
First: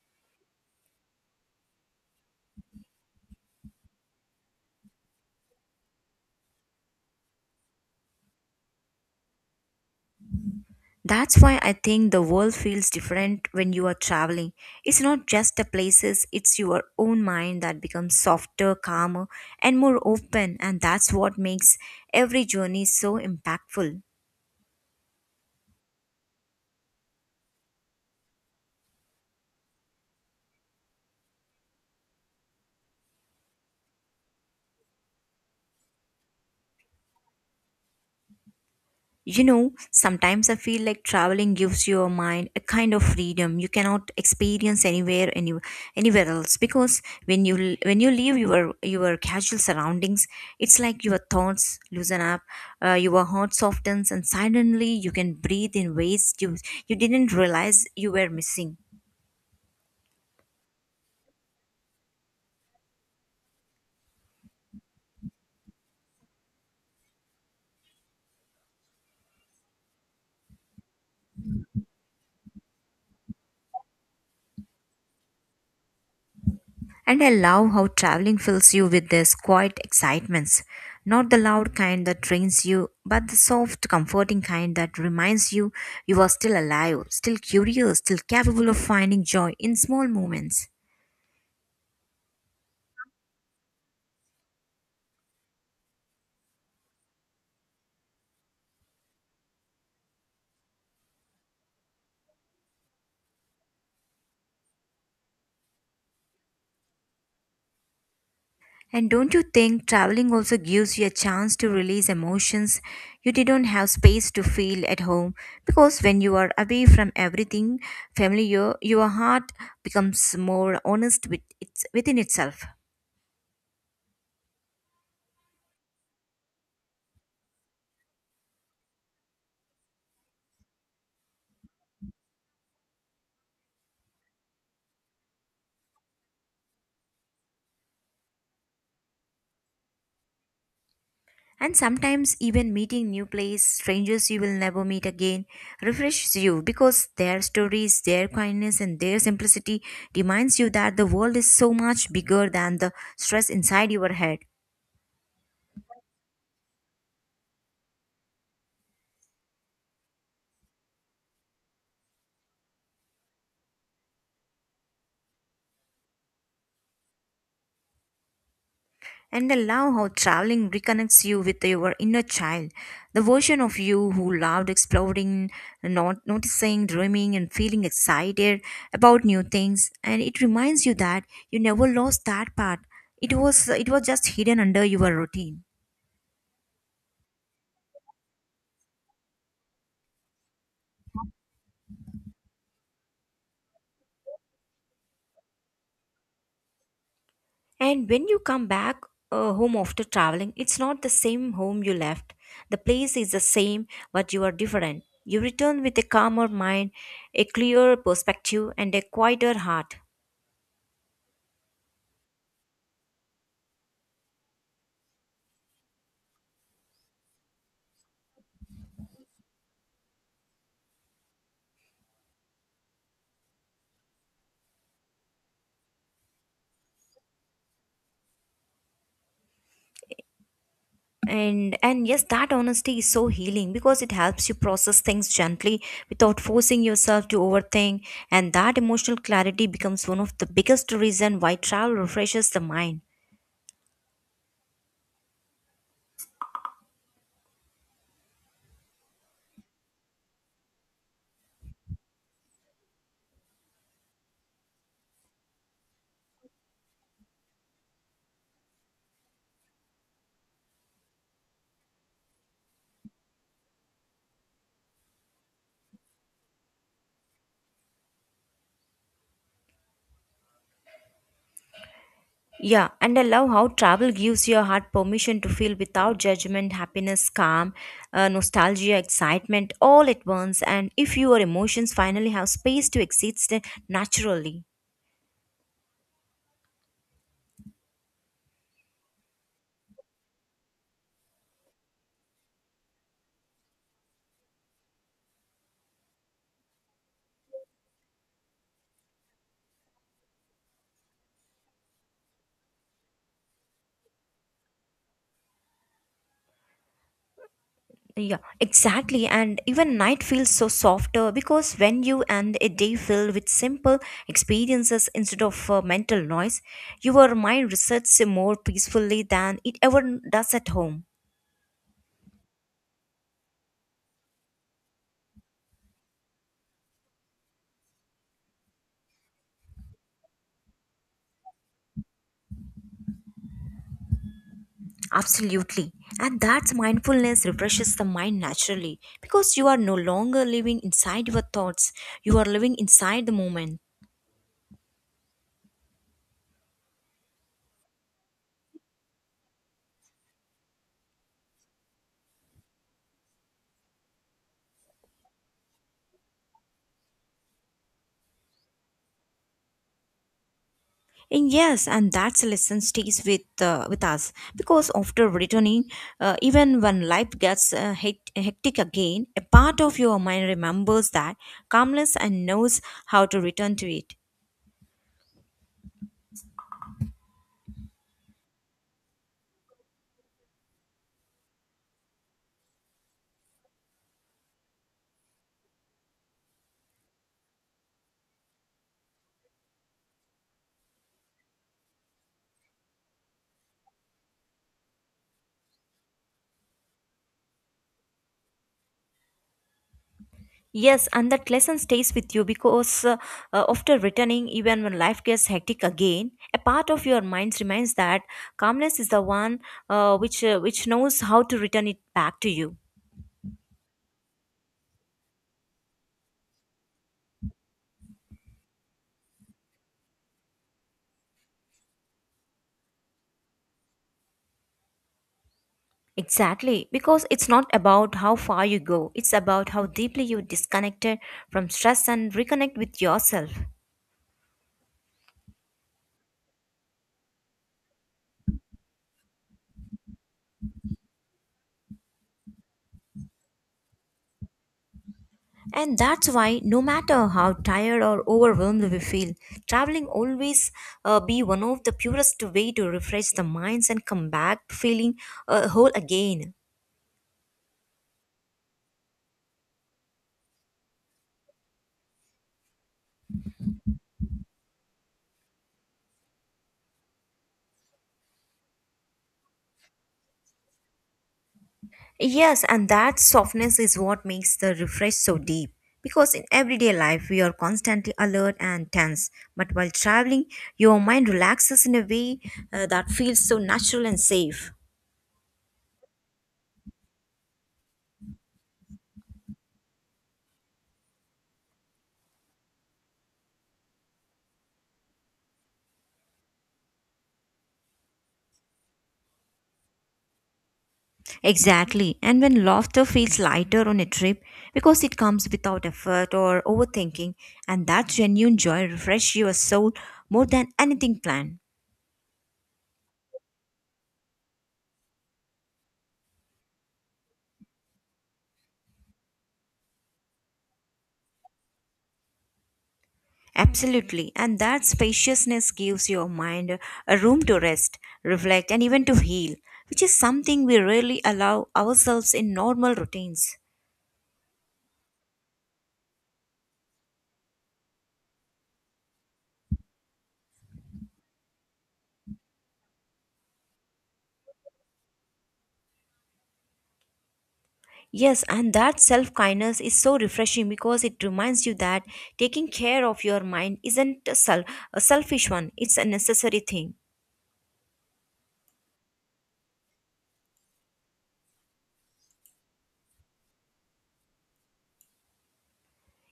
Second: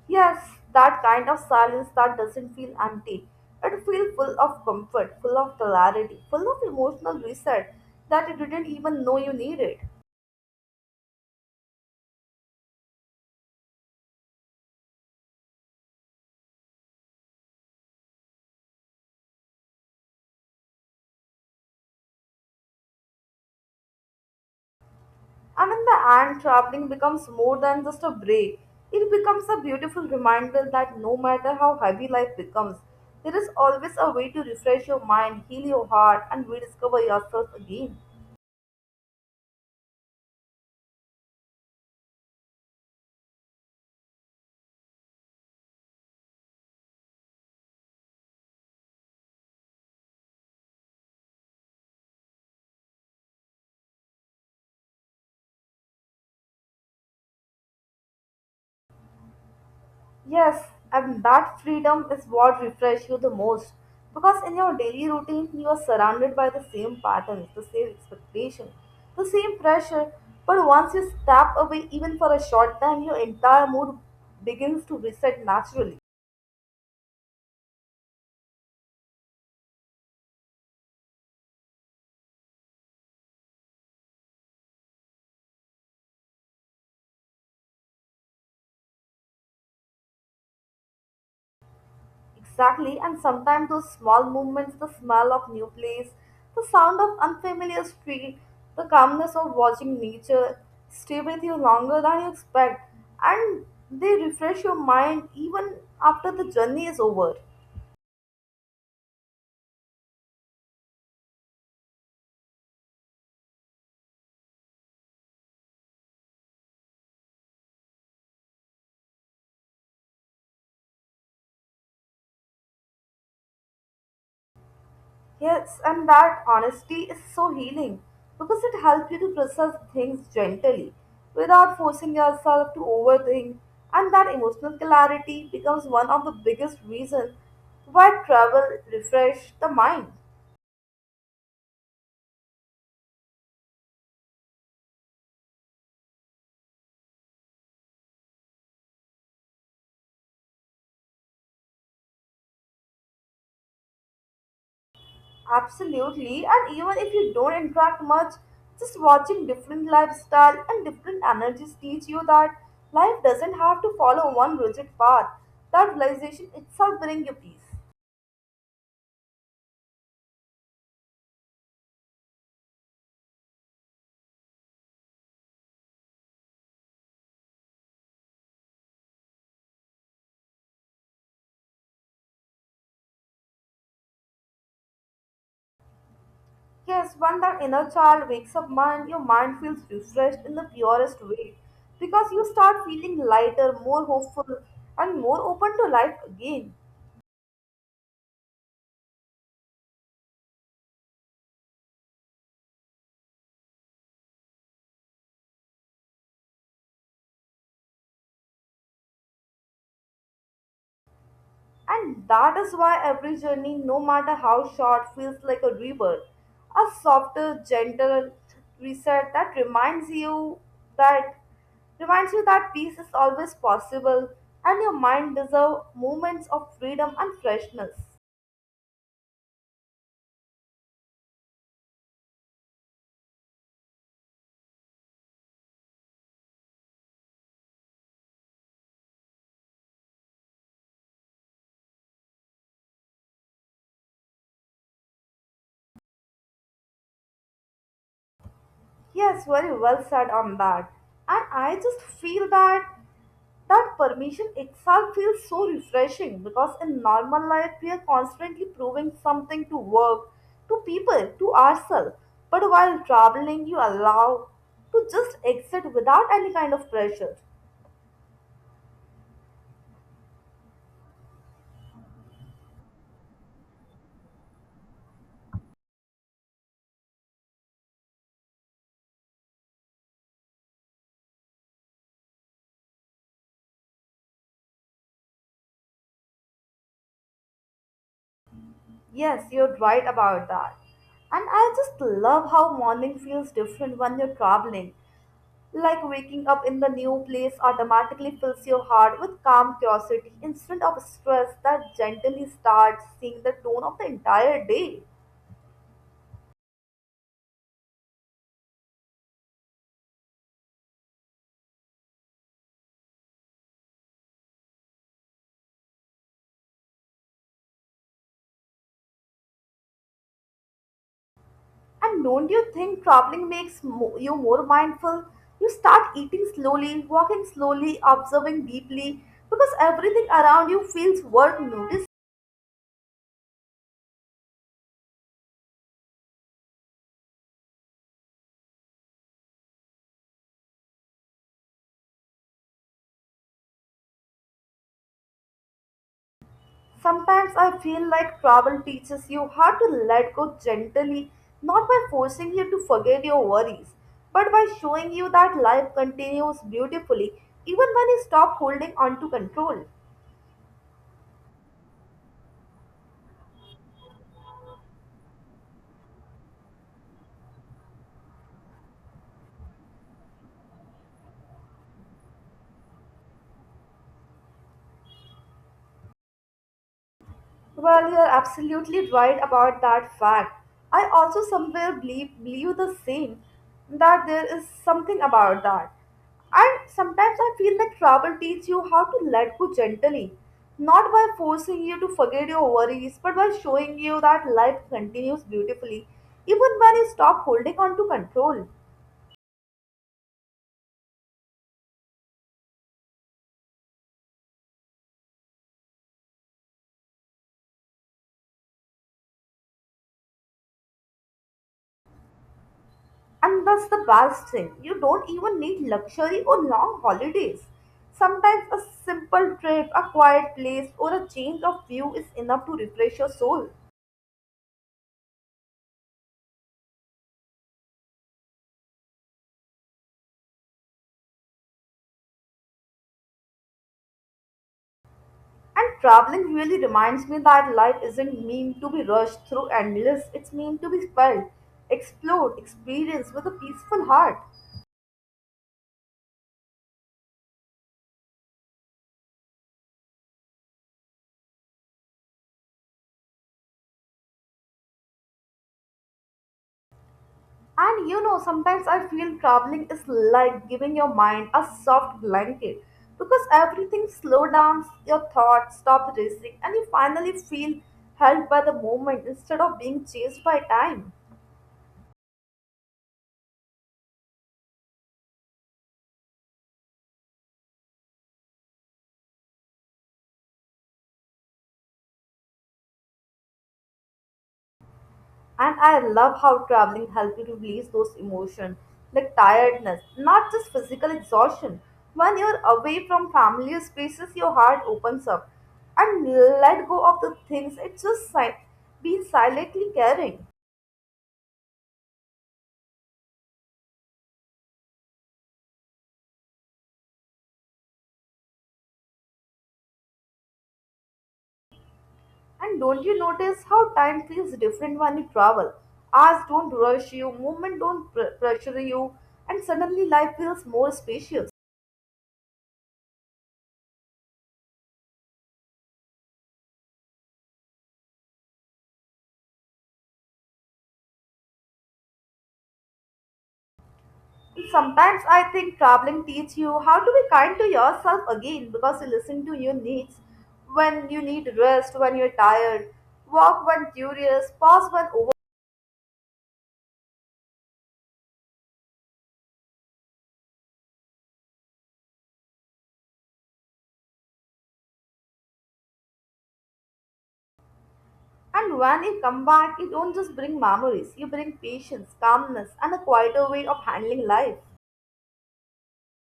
Speaker 2: Yes, that kind of silence that doesn't feel empty. It feels full of comfort, full of clarity, full of emotional reset that you didn't even know you needed.
Speaker 1: That's why I think the world feels different when you are traveling. It's not just the places, it's your own mind that becomes softer, calmer, and more open, and that's what makes every journey so impactful.
Speaker 2: And in the end, traveling becomes more than just a break. It becomes a beautiful reminder that no matter how heavy life becomes, there is always a way to refresh your mind, heal your heart, and rediscover yourself again.
Speaker 1: You know, sometimes I feel like traveling gives your mind a kind of freedom you cannot experience anywhere else because when you leave your casual surroundings, it's like your thoughts loosen up, your heart softens, and suddenly you can breathe in ways you didn't realize you were missing.
Speaker 2: Yes, and that freedom is what refreshes you the most because in your daily routine you are surrounded by the same patterns, the same expectation, the same pressure. But once you step away, even for a short time, your entire mood begins to reset naturally.
Speaker 1: And I love how traveling fills you with these quiet excitements. Not the loud kind that drains you, but the soft, comforting kind that reminds you you are still alive, still curious, still capable of finding joy in small moments.
Speaker 2: Exactly, and sometimes those small movements, the smell of new place, the sound of unfamiliar street, the calmness of watching nature stay with you longer than you expect, and they refresh your mind even after the journey is over.
Speaker 1: And don't you think traveling also gives you a chance to release emotions you didn't have space to feel at home? Because when you are away from everything familiar, your heart becomes more honest with within itself.
Speaker 2: Yes, and that honesty is so healing because it helps you to process things gently without forcing yourself to overthink. And that emotional clarity becomes one of the biggest reasons why travel refresh the mind.
Speaker 1: And sometimes even meeting new place, strangers you will never meet again, refreshes you because their stories, their kindness, and their simplicity reminds you that the world is so much bigger than the stress inside your head.
Speaker 2: Absolutely, and even if you don't interact much, just watching different lifestyle and different energies teach you that life doesn't have to follow one rigid path. That realization itself brings you peace.
Speaker 1: And I love how traveling reconnects you with your inner child, the version of you who loved exploring, not noticing, dreaming, and feeling excited about new things. And it reminds you that you never lost that part. It was just hidden under your routine.
Speaker 2: Yes, when that inner child wakes up, mind, your mind feels refreshed in the purest way because you start feeling lighter, more hopeful, and more open to life again.
Speaker 1: And when you come back home after traveling, it's not the same home you left. The place is the same, but you are different. You return with a calmer mind, a clearer perspective, and a quieter heart.
Speaker 2: And that is why every journey, no matter how short, feels like a rebirth, a softer, gentle reset that that reminds you that peace is always possible, and your mind deserves moments of freedom and freshness.
Speaker 1: And yes, that honesty is so healing because it helps you process things gently without forcing yourself to overthink. And that emotional clarity becomes one of the biggest reason why travel refreshes the mind.
Speaker 2: Yes, very well said on that. And I just feel that permission itself feels so refreshing because in normal life we are constantly proving something to work, to people, to ourselves. But while traveling, you allow to just exit without any kind of pressure.
Speaker 1: Yeah, and I love how travel gives your heart permission to feel without judgment, happiness, calm, nostalgia, excitement all at once. And if your emotions finally have space to exist naturally.
Speaker 2: Yes, you're right about that. And I just love how morning feels different when you're traveling. Like waking up in the new place automatically fills your heart with calm curiosity instead of stress that gently starts seeing the tone of the entire day.
Speaker 1: Yeah, exactly. And even night feels so softer because when you end a day filled with simple experiences instead of mental noise, your mind resets more peacefully than it ever does at home.
Speaker 2: And don't you think traveling makes you more mindful? You start eating slowly, walking slowly, observing deeply because everything around you feels worth noticing.
Speaker 1: Absolutely. And that mindfulness refreshes the mind naturally because you are no longer living inside your thoughts, you are living inside the moment.
Speaker 2: Sometimes I feel like travel teaches you how to let go gently, not by forcing you to forget your worries, but by showing you that life continues beautifully even when you stop holding on to control.
Speaker 1: And yes, and that's a lesson stays with us because after returning, even when life gets hectic again, a part of your mind remembers that calmness and knows how to return to it.
Speaker 2: Well, you're absolutely right about that fact. I also somewhere believe the same that there is something about that. And sometimes I feel that travel teaches you how to let go gently, not by forcing you to forget your worries, but by showing you that life continues beautifully even when you stop holding on to control.
Speaker 1: Yes, and that lesson stays with you because after returning, even when life gets hectic again, a part of your mind reminds that calmness is the one which knows how to return it back to you.
Speaker 2: And that's the best thing. You don't even need luxury or long holidays. Sometimes a simple trip, a quiet place, or a change of view is enough to refresh your soul.
Speaker 1: Exactly, because it's not about how far you go; it's about how deeply you disconnected from stress and reconnect with yourself.
Speaker 2: And traveling really reminds me that life isn't meant to be rushed through endless, it's meant to be felt, explored, experienced with a peaceful heart.
Speaker 1: And that's why, no matter how tired or overwhelmed we feel, traveling always be one of the purest way to refresh the minds and come back feeling whole again.
Speaker 2: And you know, sometimes I feel traveling is like giving your mind a soft blanket because everything slow down, your thoughts stop racing, and you finally feel held by the moment instead of being chased by time.
Speaker 1: Yes, and that softness is what makes the refresh so deep. Because in everyday life, we are constantly alert and tense. But while traveling, your mind relaxes in a way that feels so natural and safe.
Speaker 2: And I love how traveling helps you to release those emotions like tiredness, not just physical exhaustion. When you're away from familiar spaces, your heart opens up and let go of the things it just been silently carrying.
Speaker 1: Exactly. And when laughter feels lighter on a trip because it comes without effort or overthinking, and that genuine joy refreshes your soul more than anything planned.
Speaker 2: And don't you notice how time feels different when you travel? Hours don't rush you, movement don't pressure you, and suddenly life feels more spacious.
Speaker 1: Absolutely. And that spaciousness gives your mind a room to rest, reflect, and even to heal, which is something we rarely allow ourselves in normal routines.
Speaker 2: And sometimes I think traveling teaches you how to be kind to yourself again because you listen to your needs when you need rest, when you're tired, walk when curious, pause when over.
Speaker 1: Yes, and that self kindness is so refreshing because it reminds you that taking care of your mind isn't a selfish one, it's a necessary thing.
Speaker 2: And when you come back, you don't just bring memories, you bring patience, calmness, and a quieter way of handling life.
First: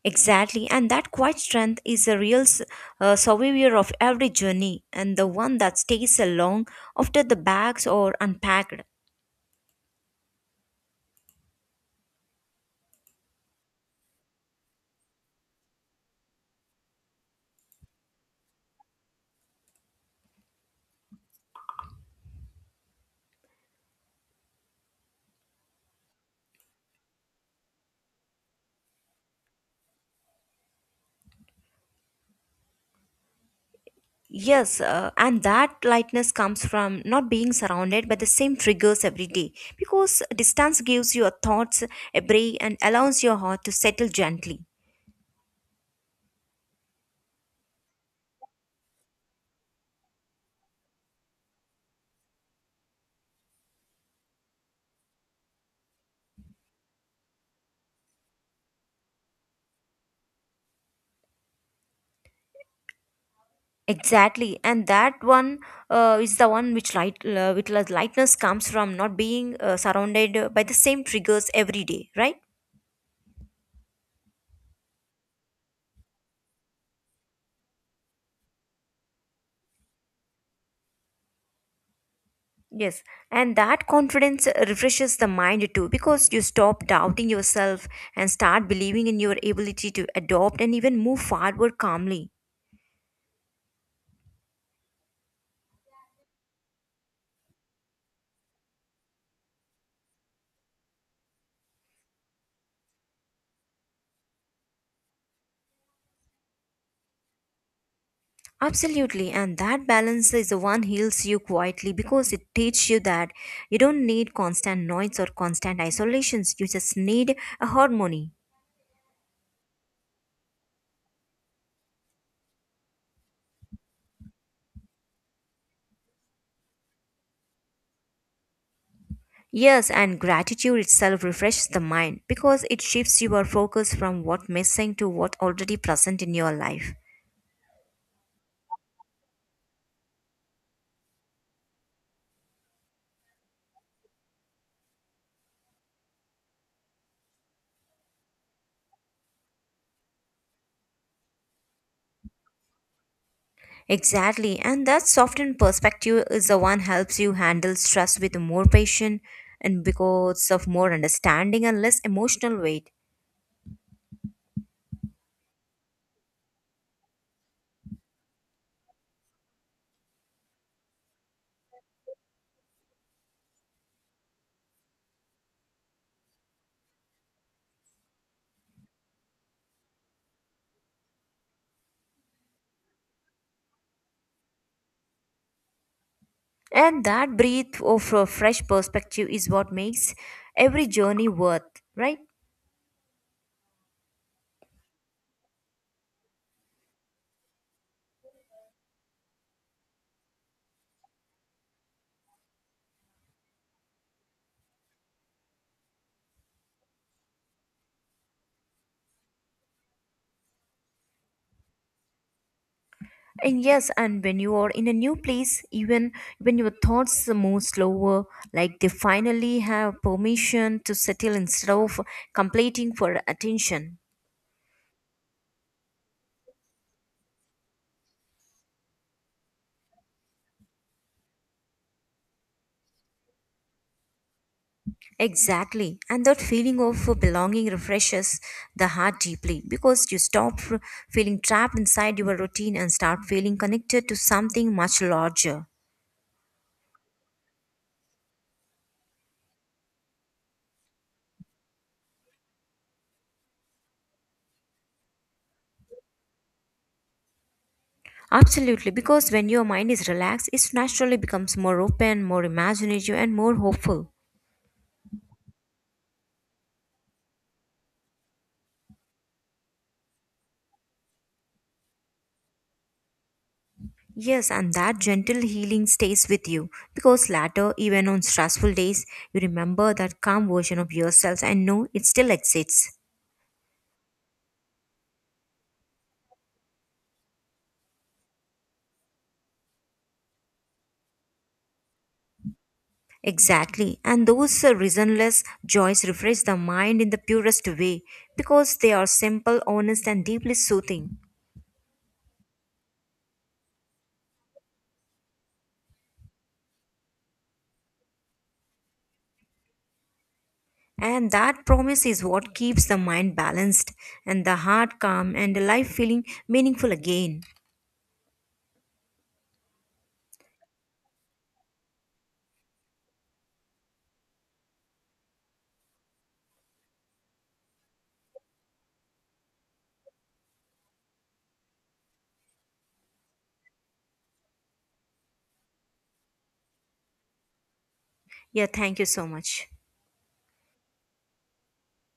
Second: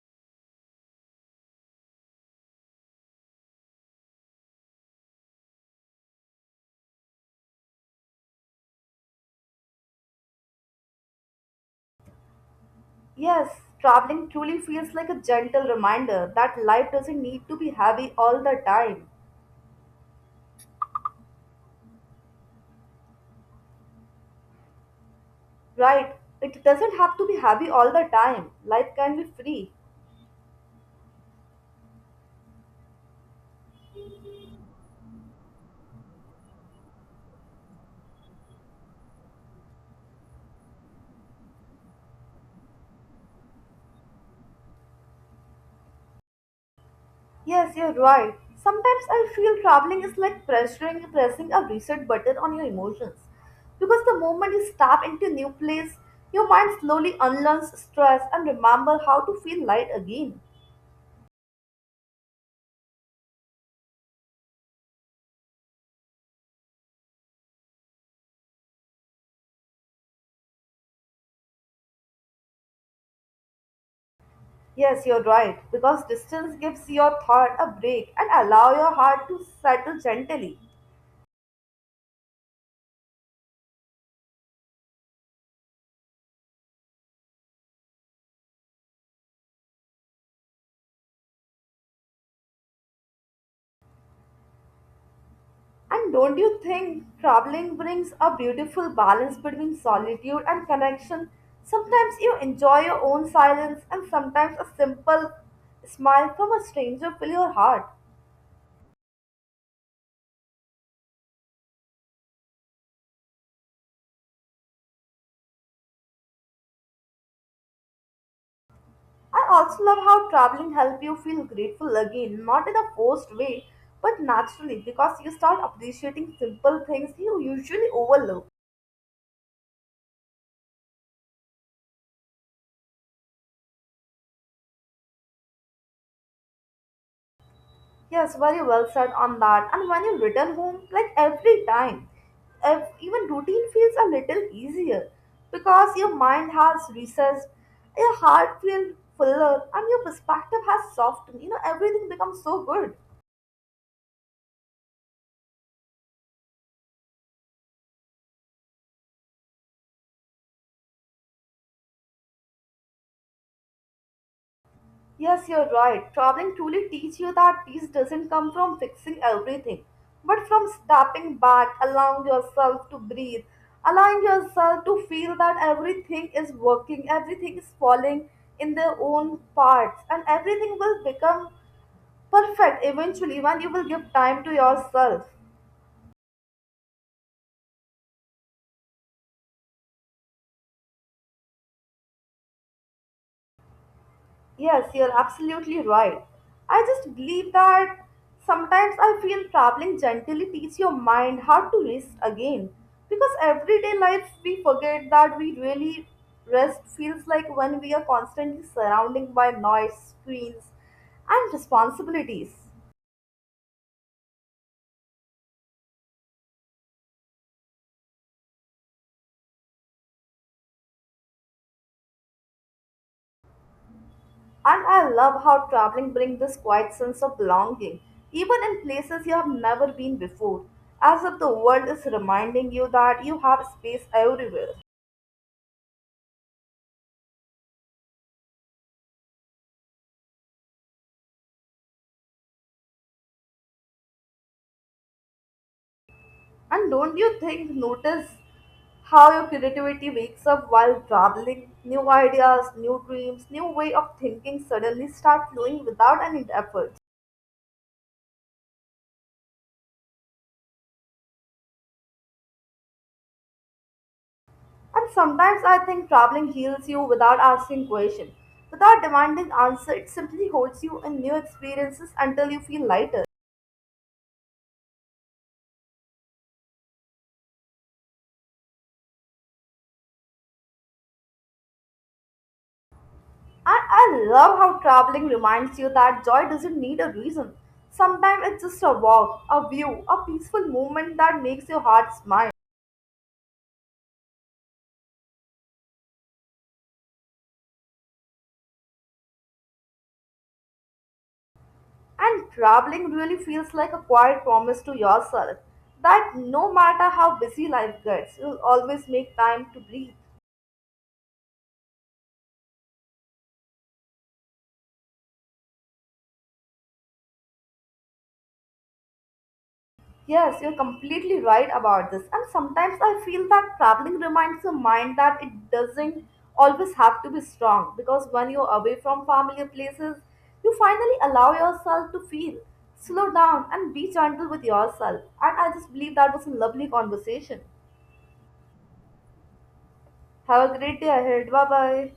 Speaker 1: Exactly, and that quiet strength is a real survivor of every journey and the one that stays along after the bags are unpacked.
Speaker 2: Yes, traveling truly feels like a gentle reminder that life doesn't need to be heavy all the time. Right, it doesn't have to be heavy all the time. Life can be free.
Speaker 1: Yes, and that lightness comes from not being surrounded by the same triggers every day because distance gives your thoughts a break and allows your heart to settle gently.
Speaker 2: Yes, you're right. Sometimes I feel traveling is like pressing a reset button on your emotions. Because the moment you step into a new place, your mind slowly unlearns stress and remember how to feel light again.
Speaker 1: Exactly, and that one is the one which which lightness comes from not being surrounded by the same triggers every day, right?
Speaker 2: Yes, you're right. Because distance gives your thought a break and allow your heart to settle gently.
Speaker 1: Yes, and that confidence refreshes the mind too because you stop doubting yourself and start believing in your ability to adopt and even move forward calmly.
Speaker 2: And don't you think traveling brings a beautiful balance between solitude and connection? Sometimes you enjoy your own silence, and sometimes a simple smile from a stranger fills your heart.
Speaker 1: Absolutely, and that balance is the one heals you quietly because it teaches you that you don't need constant noise or constant isolations, you just need a harmony.
Speaker 2: I also love how traveling helps you feel grateful again, not in a forced way, but naturally because you start appreciating simple things you usually overlook.
Speaker 1: Yes, and gratitude itself refreshes the mind because it shifts your focus from what's missing to what already present in your life.
Speaker 2: Yes, very well said on that. And when you return home, like every time, if even routine feels a little easier because your mind has recessed, your heart feels fuller, and your perspective has softened. You know, everything becomes so good.
Speaker 1: Exactly, and that softened perspective is the one helps you handle stress with more patience and because of more understanding and less emotional weight.
Speaker 2: Yes, you're right. Traveling truly teaches you that peace doesn't come from fixing everything, but from stepping back, allowing yourself to breathe, allowing yourself to feel that everything is working, everything is falling in their own parts, and everything will become perfect eventually when you will give time to yourself.
Speaker 1: And that breath of a fresh perspective is what makes every journey worth, right?
Speaker 2: Yes, you're absolutely right. I just believe that sometimes I feel traveling gently teach your mind how to rest again. Because everyday life we forget that we really rest feels like when we are constantly surrounded by noise, screens, and responsibilities.
Speaker 1: And yes, and when you are in a new place, even when your thoughts move slower, like they finally have permission to settle instead of completing for attention.
Speaker 2: And I love how traveling brings this quiet sense of belonging, even in places you have never been before, as if the world is reminding you that you have space everywhere.
Speaker 1: Exactly. And that feeling of belonging refreshes the heart deeply because you stop feeling trapped inside your routine and start feeling connected to something much larger.
Speaker 2: And don't you notice how your creativity wakes up while traveling? New ideas, new dreams, new way of thinking suddenly start flowing without any effort.
Speaker 1: Absolutely, because when your mind is relaxed, it naturally becomes more open, more imaginative, and more hopeful.
Speaker 2: And sometimes I think traveling heals you without asking questions. Without demanding answer, it simply holds you in new experiences until you feel lighter.
Speaker 1: Yes, and that gentle healing stays with you because later, even on stressful days, you remember that calm version of yourself and know it still exists.
Speaker 2: And I love how traveling reminds you that joy doesn't need a reason. Sometimes it's just a walk, a view, a peaceful moment that makes your heart smile.
Speaker 1: Exactly, and those reasonless joys refresh the mind in the purest way because they are simple, honest, and deeply soothing.
Speaker 2: And traveling really feels like a quiet promise to yourself that no matter how busy life gets, you'll always make time to breathe.
Speaker 1: And that promise is what keeps the mind balanced and the heart calm and life feeling meaningful again.
Speaker 2: Yes, you're completely right about this. And sometimes I feel that traveling reminds your mind that it doesn't always have to be strong because when you're away from familiar places, you finally allow yourself to feel, slow down, and be gentle with yourself. And I just believe that was a lovely conversation.
Speaker 1: Yeah, thank you so much.
Speaker 2: Have a great day ahead. Bye bye.